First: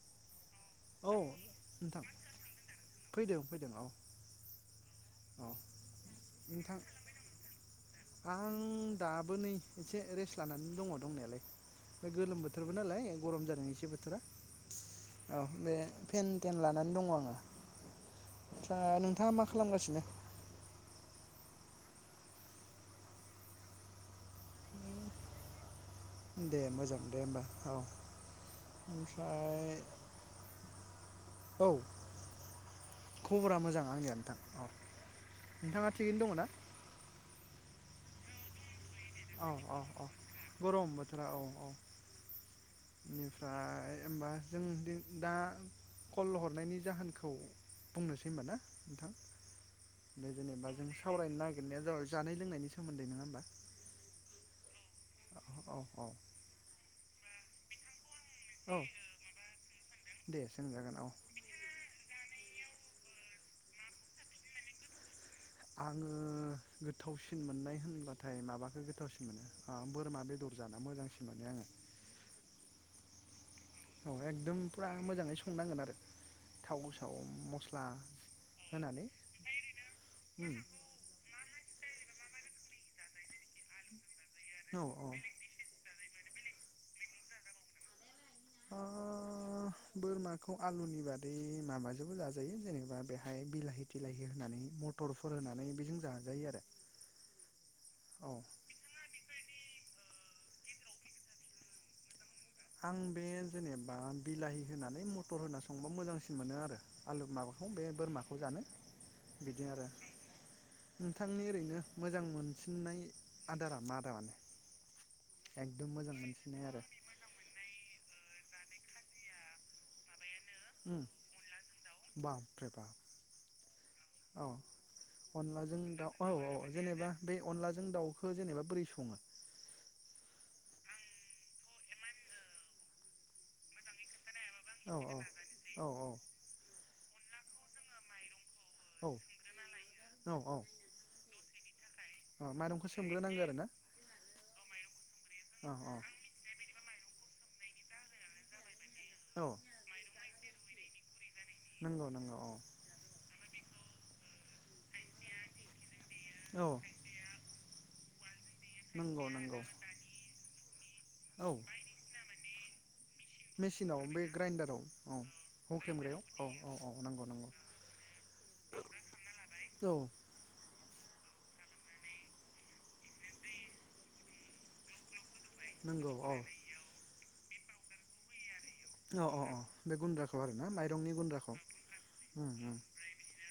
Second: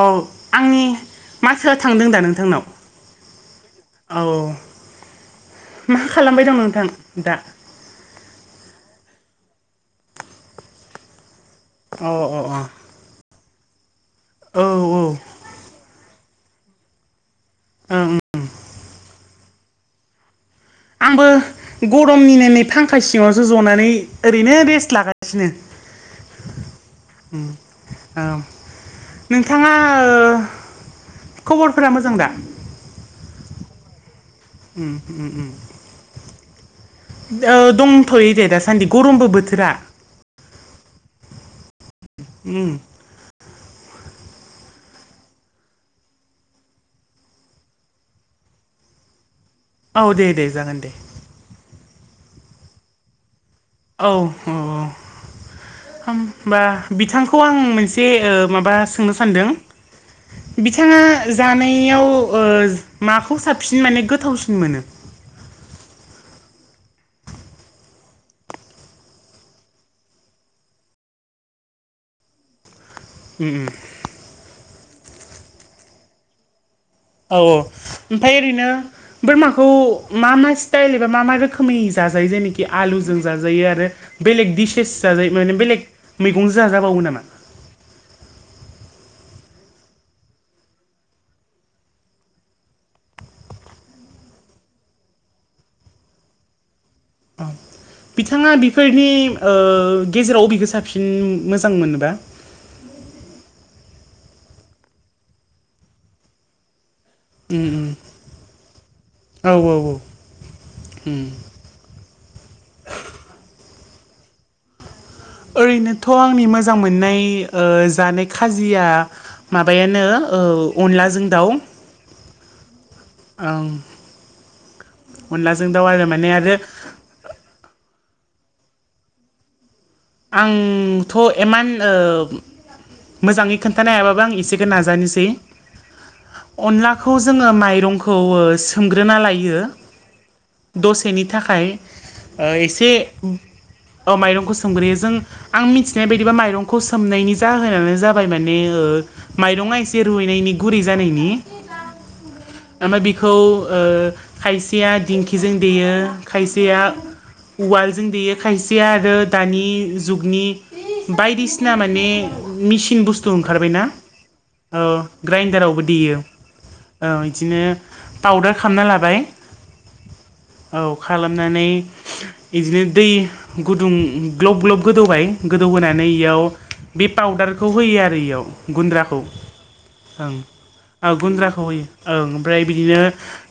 औ आंनि औ माथोआ नोंथां थांदों दा नोंथांनाव फैदों फैदों औ औ मा खालामबाय दं नोंथां दा आं दाबो नै एसे रेस्ट लानानै दङ दंनायालाय बे अ गोलोम अ बोथोरबो नालाय गरम जादों एसे बोथोरा औ औ बे फेन थेन लानानै दङ आङो ओं ओं आदसा नोंथाङा मा खालामगासिनो आंबो गरमनिनो नै फांखा सिङावसो जनानै ओरैनो रेस्ट लागासिनो दे मोजां दे होमबा औ ओमफ्राय नोंथाङा ओ औ खबरफोरा मोजां दा खबरा मोजां आंनिया नोंथां औ उम उम उम नोंथाङा थिगैनो दङ ना औ दंथ'यै दे दा सान्दि औ औ औ गरम बोथोरा औ औ उम जेनबा जोंथिं दा कल हरनायनि जाहोनखौ बुंनोसै होनबा ना नोंथां औ दे बे दे जेनेबा जागोन जों दे सावरायनो नागिरनाया जाबाय जानाय लोंनायनि सोमोन्दै नङा होमबा औ औ औ औ होनबा बिथांखौ आं मोनसे एसे ओ माबा औ सोंनो सानदों दे सोंजागोन बिथाङा औ जानायाव ओ माखौ साबसिन माने गोथावसिन मोनो आङो गोथावसिन मोननाय होनब्लाथाय माबाखौ गोथावसिन मोनो बोरमा बेदर जाना मोजांसिन मोनो आङो उम उम औ एकदम फुरा मोजाङै संनांगोन आरो थाव साव औ औ मस्ला ओमफ्राय ओरैनो होनानै बोरमाखौ मा मा उम स्टाइल एबा मा मा रोखोम रोखोमै जाजायो जेनोखि आलुजों जाजायो आरो बेलेग औ डिसेस औ जाजायो माने बेलेग मैगंजों जाजाबावो नामा अ बोरमाखौ आलुनि बादै माबाजोंबो जाजायो जेनेबा बेहाय बिलाहि थिलाहि होनानै मर मथटरफोर होनानै बेजों जाजायो आरो औ औ बिथाङा बेफोरनि गेजेराव बबेखौ साबसिन मोजां मोनोबा आं बे जेनेबा बिलाहि होनानै मथर होना संबा मोजांसिन मोनो आरो आलु उम माबाखौ बे उम बोरमाखौ जानो औ बिदि आरो औ उम नोंथांनि ओरैनो मोजां मोनफिननाय आदारा मा आदार माने एकदम ओरैनोथ' मोजां आंनि मोनसिननाय मोजां आरो मोननाय जानाय खाजिया माबायानो उम अनलाजों दाउ बाबरे बाब औ अनलाजों आरो दाउ औ माने आरो औ जेनेबा बे अनलाजों दाउखौ जेनेबा बोरै सङो आंथ' इमान मोजाङै खोन्थानो हायाबाबो आं एसे खो औ औ नाजानिसै औ अनलाखौ जोङो मायरंखौ ओ सोमग्रोना लायो औ औ दसेनि थाखाय ओ माइरंखौ एसे सोमग्रोनांगौ आरो ना ओ माइरंखौ सोमग्रोयो जों आं औ मिथिनाय बायदिबा माइरंखौ सोमनायनि जाहोनानो जाबाय माने औ माइरंआएसे रुइनायनि गुरै जानायनि नंगौ नंगौ औ ओमफ्राय बेखौ ओ खायसेया दिंखिजों देयो औ खायसेया उवालजों देयो खायसेया आरो नंगौ नंगौ दानि जुगनि औ बायदिसिना माने मिसिन बुस्थु ओंखारबायनाा मेसिनाव बे ग्राइन्डाराव औ ग्राइनडारावबो देयो औ बिदिनो पाउदार खालामना लाबाय औ औ खालामनानै बिदिनो दै गुदुं ग्लब ग्लब गोदौबाय गोदौ होनोनानै नंगौ औ इयाव बे पाउदारखौ होयो आरो बेयाव गुन्द्राखौ औ औ औ बे ओं गुन्द्राखौ आरो ना औ माइरंनि गुन्द्राखौ होयो ओं उम ओमफ्राय उम बिदिनो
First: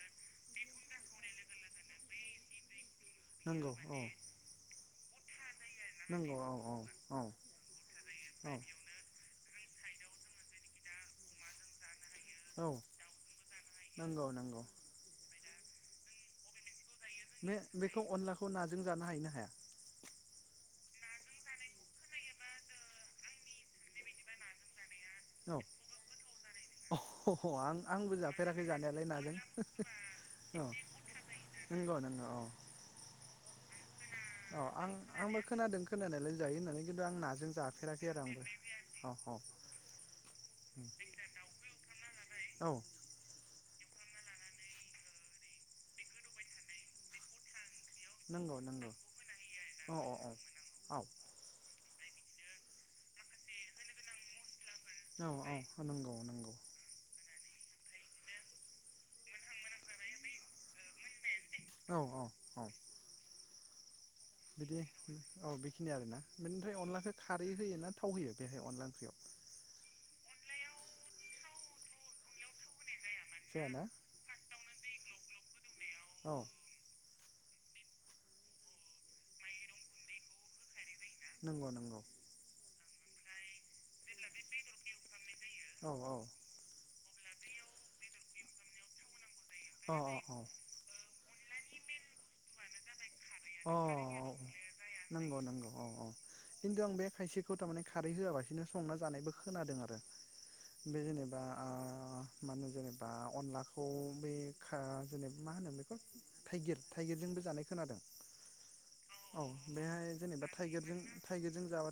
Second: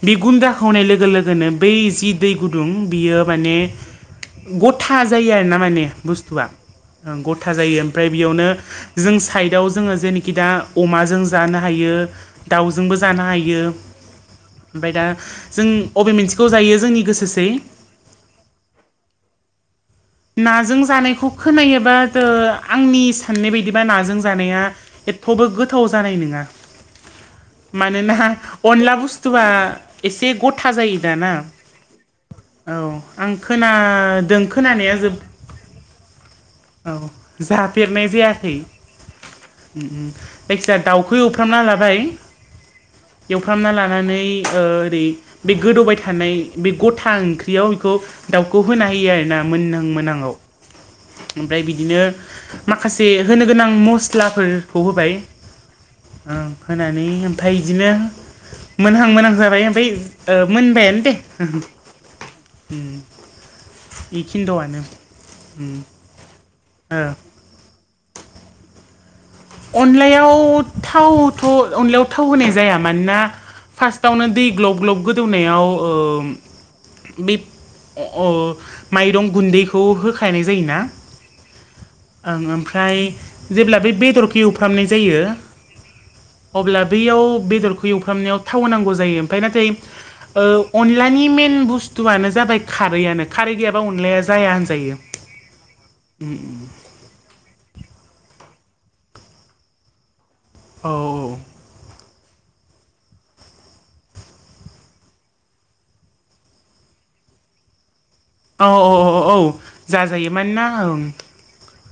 बे गुन्द्राखौ खौ होनाय लोगो लोगोनो बै जि दै गुदुं बियो माने नंगौ औ गद गथा जायो आरोना माने नंगौ बुस्थुआ औ औ औ गथा जायो ओमफ्राय बेयावनो औ जों साइदआव जोङो जेनोखि दा अमाजों जानो हायो औ दाउजोंबो जानो हायो नंगौ नंगौ ओमफ्राय दा जों बबे मोनसेखौ जायो जोंनि गोसोसै बेखौ अनलाखौ नाजों जानो हायोना हाया नाजों जानायखौ खोनायोबा ओआंनि साननाय बायदिबा नाजों जानाया एथ'बो औ गोथाव जानाय नङा अ आं आंबो मानोना जाफेराखै अनला जानायालाय नाजों बुस्थुआ एसे औ गथा जायो दाना नंगौ नंगौ औ खोनादों औ आं खोनानाया जोब आंबो खोनादों खोनानायालाय जायो होननानै औ खिन्थु आं नाजों जाफेरनाय जाफेराखै आरो जायाखै आंबो औ औ जायखिजाया दाउखै एवफ्रामना लाबाय औ एवफ्रामना लानानै ओ ओरै बे गोदौबाय थानाय बे गथा ओंख्रियाव नंगौ दउ होना नंगौ होयो आरोना मोनहां औ औ मोनहांआव औ औ ओमफ्राय बिदिनो माखासे होनो गोनां मस्लाफोर फ होबाय औ औ नंगौ ओ नंगौ फोनानै ओमफाय इदिनो मोनहां मोनहां जाबाय ओमफाय ओ मोनबायानो दे औ औ औ ख [inaudible] बिदि औ बेखिनि आरोना बेनिफ्राय ओ अनलाखौ खारै होयोना थाव होयो बेहाय अनला ओंख्रियाव अनलायाव थावथ अनलायाव थाव होनाय जाया मानोना जायाना फास्टआवनो दै ग्लब ग्लब गोदौनायाव ओम औ बे अ ओ माइरं गुन्दैखौ होखानाय जायोना नोंगौ नोंगौ ओं ओमफ्राय जेब्ला बे बेदरखौ एवफ्रामनाय जायो औ औ अब्ला बैयाव बेदरखौ एवफ्रामनायाव थाव नांगौ जायो ओफ्राय नाथाय अ अ अ ओ अलानि मे मेन बुस्थुआनो जाबाय खारैआनो खारै गैयाबा अनलाया जाया होनजायो नोंगौ नोंगौ औ औ खिन्थु आं बे खायसेखौ थारमाने खारै होआबासि बिदिनो संना जानायबो खोनादों आरो औ बे जेनेबा आ मा होनो जेनेबा अनलाखौ बे खा जेब मा होनो बेखौ थाइगिर थाइगिरजों जानाय खोनादों औ औ औ औ जाजायो मानोना ओं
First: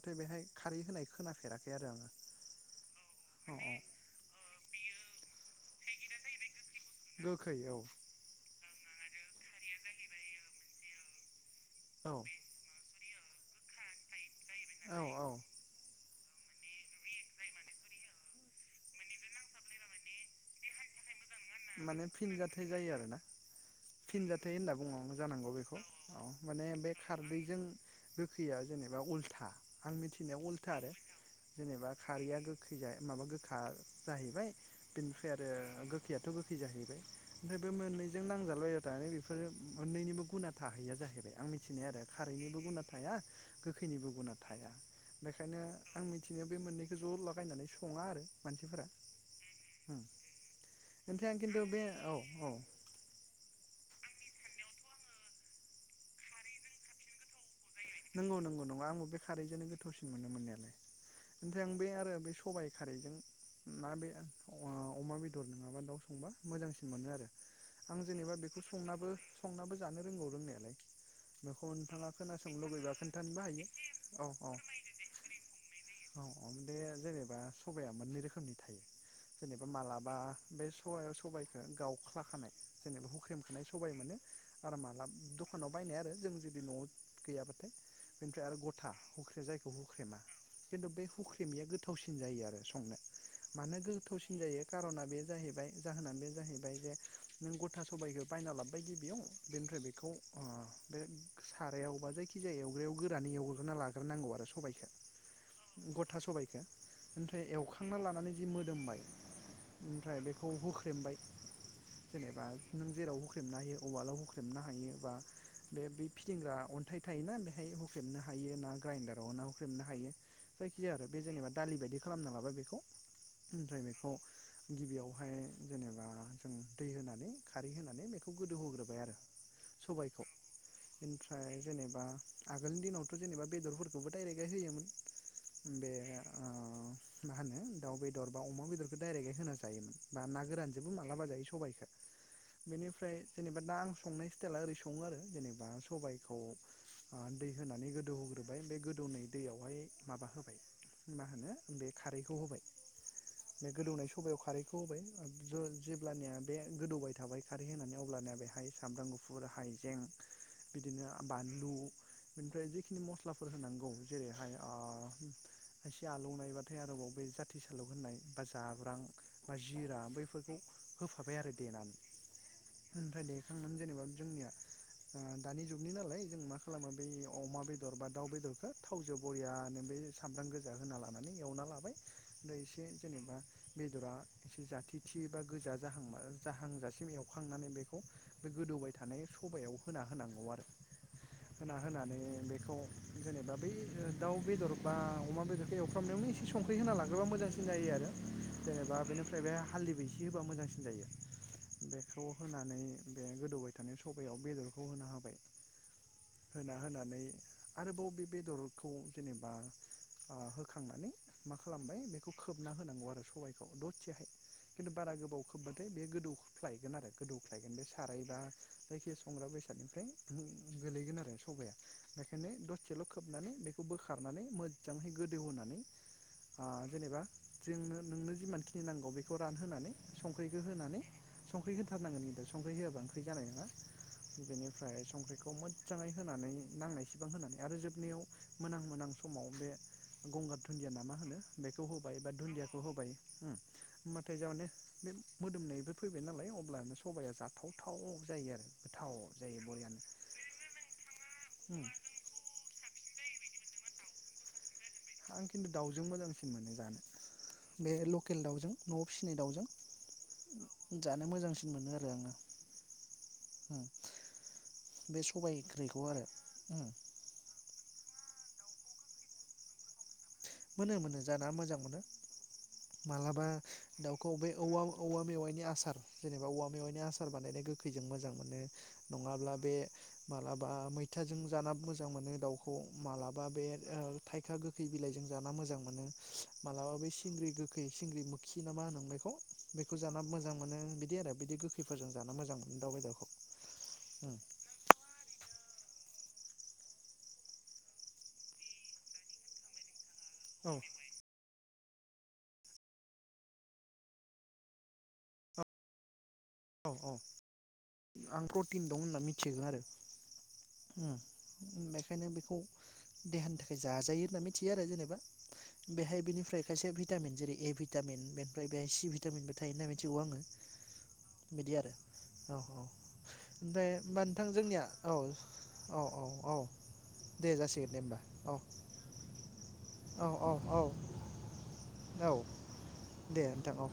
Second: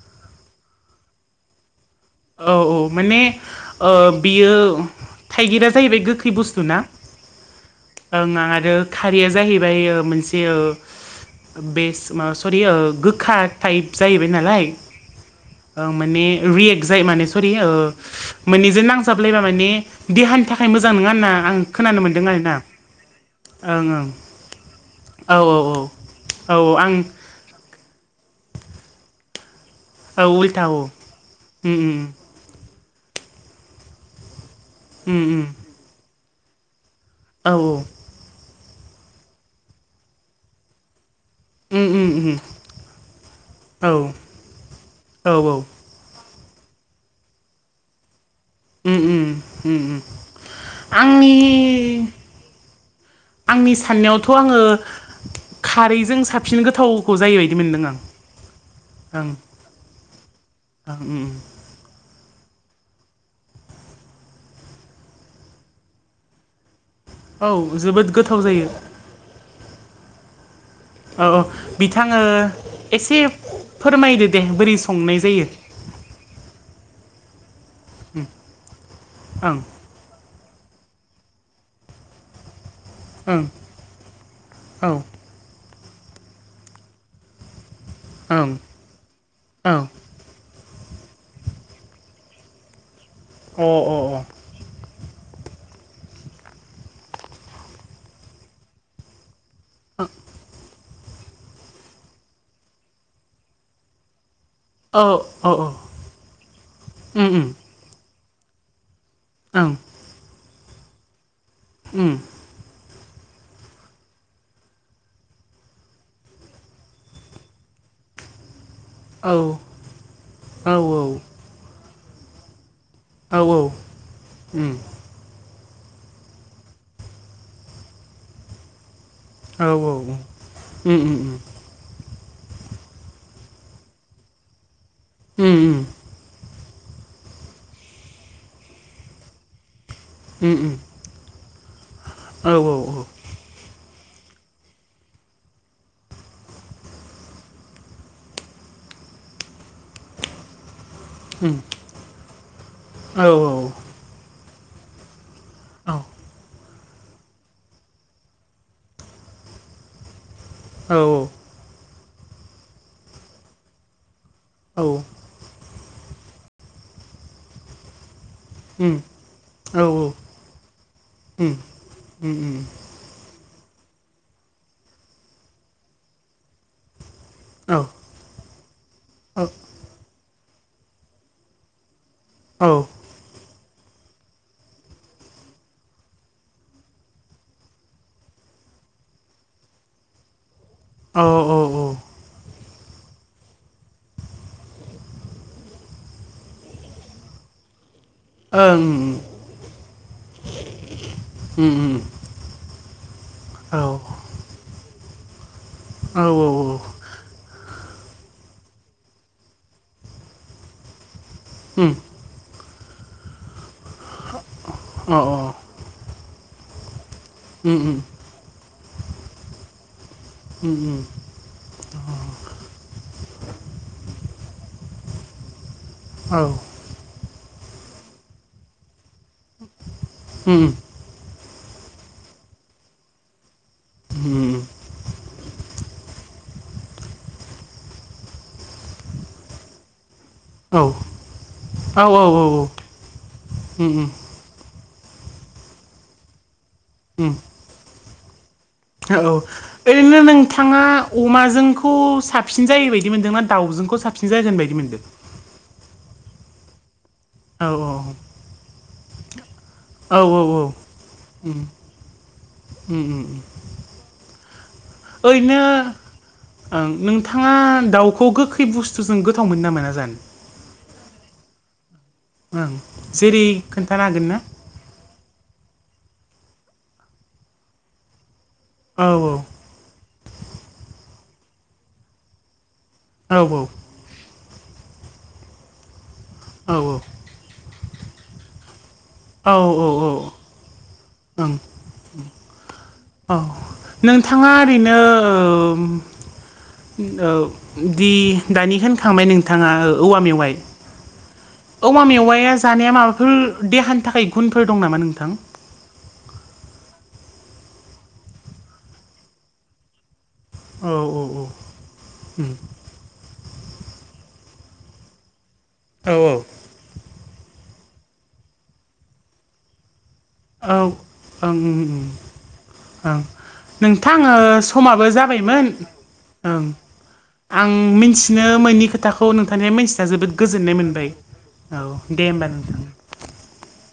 नाथाय बेहाय खारै होनाय खोनाफेराखै आरो आङो औ औ माने औ औ ओ बियो थाइगिरा जाहैबाय गोखै बुस्थु ना गोखै औ ओं आरो खारैया जाहैबाय ओ मोनसे ओ बेस औ माबा सरि ओ गोखा टाइप जाहैबाय नालाय औ औ ओ माने जाय माने सरि ओ माने जे नांजाबलायबा माने देहानि थाखाय मोजां नङा ना माने फिनजाथाय जायो आरो ना आरोना ओं फिनजाथ होनना बुङो औ जानांगौ बेखौ औ औ माने बे खारदैजों गोखैया जेनेबा उल्था आं औ मिथिनायाव उल्था औ आरो जेनेबा उम खारैया गोख गोखैजाया माबा गोखा जाहैबाय उम बिनिफ्राय उम आरो गोखैयाथ गोखै जाहैबाय औ ओमफ्राय बे मोननैजों नांजाब लायबाथाय बेफोरो मोननैनिबो गुना थाहैया जाहैबाय आं मिथिनाय उम आरो उम औ खारैनिबो गुना थाया औ उम गोखैनिबो गुना थाया बेखायनो आं थिनोनो बे मोननैखौ ज‌ लागायनानै सङा आरो मानसिफोरा उम उम ओम ओंख्रिया खिन्थु बे आंनि औ औ आंनि साननायावथ आङो खारैजों साबसिन गोथावखौ जायोबाय नोंगौ नोंगौ नङा आंबो बे खारैजोंनो गोथावसिन मोनो मोननायालाय ओं उम ओमफ्राय आं बे आरो बे सबाइ खारैजों ना बे ओ अमा बेदर नङाबा दाउ संबा मोजांसिन मोनो आरो औ आं जोबोद जेनेबा गोथाव बेखौ जायो संनाबो संनाबो जानो रोंगौ रोंनायालाय औ औ बेखौ नोंथाङा बिथाङो खोनासंनो लुुबैबा एसे खोन्थानोबो हायो औ फोरमायदो दे बोरै संनाय जायो औ औ बेे जेनेबा सबाया मोननै रोखोमनि थायो उम जेनेबा मालाबा बे सबायाव सबाइखौ गावख्लाखानाय जेनेबा ओं हुख्रेमखानाय सबाय मोनो आरोम ओं माला दखानाव बायनाय आरो जों जुदि नआव गैयाबाथाय बेनिफ्राय आरो औ गथा हुख्रे जायखौ ओं हुख्रेमा खिन्थु बे हुख्रेमैया गोथावसिन जायो आरो संनो मानो औ गोथावसिन जायो खारना बे जाहैबाय जाहोना बे जाहैबाय जे नों गथा सबायाइखौ बायना लाबोबाय गिबियाव बेनिफ्राय बेखौ ओ बे सा रायाव बा जायखिजाया एवग्रायाव गोरानै एवग्रोना लाग्रोनांगौ आरो अ औ औ औ सबायखौ गथा सबायखौ उम ओमफ्राय उम एवखांना लानानै जि मोदोमबाय ओं ओमफ्राय बेखौ होख्रेमबाय उम जेनेबा ओम जेराव हुख्रेबनो हायो उवालाव हुख्रेबनो हायो बा बे बि फिदिंग्रा अन्थाइ थायोना बेहाय होख्रेमनो हायो ना ग्राइडाराव औ ना हुख्रेमनो हायो औ जायखिजाया आरो बे जेनेबा दालि बायदि खालामना लाबा बेखौ औ ओमफ्राय बेखौ उम गिबियावहाय जेनेबा जों दै होनानै खारै होनानै बेखौ गोदौहोग्रोबाय आरो सबायखौ ओमफ्राय [inaudible] जेनेबा आगोलनि दिनावथ' जेनेबा बेदरफोरखौबो डायरेक्टै उम उम होयोमोन उम बे आ मा होनो दाउ बेदर बा अमा बेदरखौ डाइरेक्टै होना जायोमोन बा ना उम गोरानजोंबो मालाबा जायो सबायाइखौ औ बेनिफ्राय जेनेबा दा आं संनाय स्टाइला ओरै सङो आरो जेनेबा सबाइ दैखौ दै होनानै गोदौहोग्रोबाय बे गोदौै दैयावहाय माबा होबाय मा होनो उम बे खारैखौ होबाय औ बे औ गोदौनाय सबाइयाव खारैखौ होबाय ज औ जेब्लानिया बे गोदौबाय थाबाय खारै होनानै अबानया बेहाय सामब्राम गुफुर हाइजें बिदिनो औ बानलु बेनिफ्राय जेखिनि मस्लाफोर होनांगौ जेरैहाय औ खसे आलौ नायबाथाय आरोबाव बे जाथि सालक होननाय बा जाब्रां उम बा औ जिरा बैफोरखौ होफाबाय उम आरो देनानै उम उम ओमफ्राय देखांनान जेनेबा जोंनिया दानि जुगनि नालाय जों मा खालामा बै अमा औ बेदर बा दाउ बेदरखौ थावजों औ बरियानो बे सामब्राम गोजा फुजा होना लानानै एवना लाबाय ओमफ्राय औ एसे जेनेबा बेदरा एसे जाथिथि बा गोजा जाहां जाहांजासिम एवखांनानै बेखौ बे गोदौ सबाय थानाय स होना होनांगौ आरो औ होना औ ओं होनानै बे दा बै दाउ बेदर बा अमा बेदरखौ एवफ्रामनायावनो एसे संख्रि होना लाग्रोबा मोजांसिन जायो आरो उम जेनेबा बेनिफ्राय बे हाल्दैबो एसे होबा मोजांसिन जायो उम बेखौ होनानै बे गोदौबाय औ थानाय सबायाव बेदरखौ होनो हाब औ औ होना होनानै आरोबाव बे बेदरखौ जेनेबा होखांनानै मा उम खालामबाय बेखौ खोबना होनांगौ आरो सबबायखौ द थिहाय खिन्थु अ उम औ उम बारा औ औ गोबाव खोबबाथाय बे गोदौफ्लायगोन आरो गोदौफ्लायगोन बे सारायबा जायखि संग्रा बेसादनिफ्राय उम गोलैगोन आरो सबाया बेखायनो दसेल' खोबनानै बेखौ बोखारनानै मजांहै गोदौ होनोनानै उम औ जेनेबा जोंनो नोंनो जिमानखिनि नांगौ बेखौ रानहोनानै संख्रिखौ होनानै संख्रि होथारनांगोन न संख्रि होआब्लाा ओंख्रि जानाय नङा बेनिफ्राय संख्रिखौ मोजाङै होनानै नांनायसेबां होनानै आरो जोबनायाव मोनां मोनां समाव बे गंगार दुन्दिया नामा होनो बेखौ होबाय बा दधुन्दियाखौ होबाय होमबाथाय जार माने बे मोदोमनायबो फैबाय नालाय अब्लानो सबाया जाथावथाव जायो आरो गोथाव औ औ जायो बरियानो ओरैनो नोंथाङा उम अमाजोंखौ साबसिन जायो बायदि मोनदोंना दाउजोंखौ साबसिन जायागोन बदि मोनदों आं खिन्थु दाउजों मोजांसिन मोनो जानो औ बे औ लकेल दाउजों न'आव फिसिनाय दाउजों औ औ जानो उम मोजांसिन मोनो आरो आंङो उम उम उम बे सबाइ ओंख्रिखौ आरो ओरैनो उम नोंथाङा दाउखौ खौ गोखै बुस्थुजों गोथाव मोनो नामा ना जानो नो मोन जा मोजां मोनो ओं मालाबा जेरै खोन्थानो हागोन दाउखौ ना? बे औवा औवा मे नि आसार जेनेबा औवा मेवाइनि आसार बानायनाय गोखैजों मोजां मोनो औ नङाब्ला बे मालाबा मैथाजों जान मोजां मोनो दाउखौ औ मालाबा बे थाइ फैथखा गोखै बिलाइजों जाना मोजां मोनो औ मालाबा बै सिंग्रि गोखै सिंग्रि मोखि नामा होनोम बेखौ औ औ बेखौ औ जानो मोजां मोनो बिदि आरो ओं बिदि गोखैफोरजों जानो मोजां मोनो दाव बेदरखौखौ औ नोंथाङा ओरैनो औ दि दानिखायनो खांबाय नोंथाङा औवा मेवाय औ मा मेवाया जानाया माबाफोर देहानि थाखाय गुनफोर दं नामा नोंथां? औ औ आं प्रटिन दं होनना मिथिदों आरो औ औ औ उम बेखायनो उम बेखौ देहानि थाखाय जाजायो होनना मिथियो आरो जेनेबा औ बेहाय औ बिनिफ्राय खायसे भिटामिन जेरै ए भिटामिन बेनिफ्राय बेहाय सि भिटामिनबो थायो होनना मिथिगौ आङो। औ बिदि आरो औ औ ओमफ्राय होमबा ओ नोंथां जोंनिया समाबो औ जाबायमोन औ औ औ औ ओं दे आं जासिगोन दे होमबा मिथिनो मोनि खोथाखौ नोंथांनो मिथि औ जोबोद औ गोजोननाय औ मोनबाय औ दे औ होमबा नोंथां दे नोंथां औ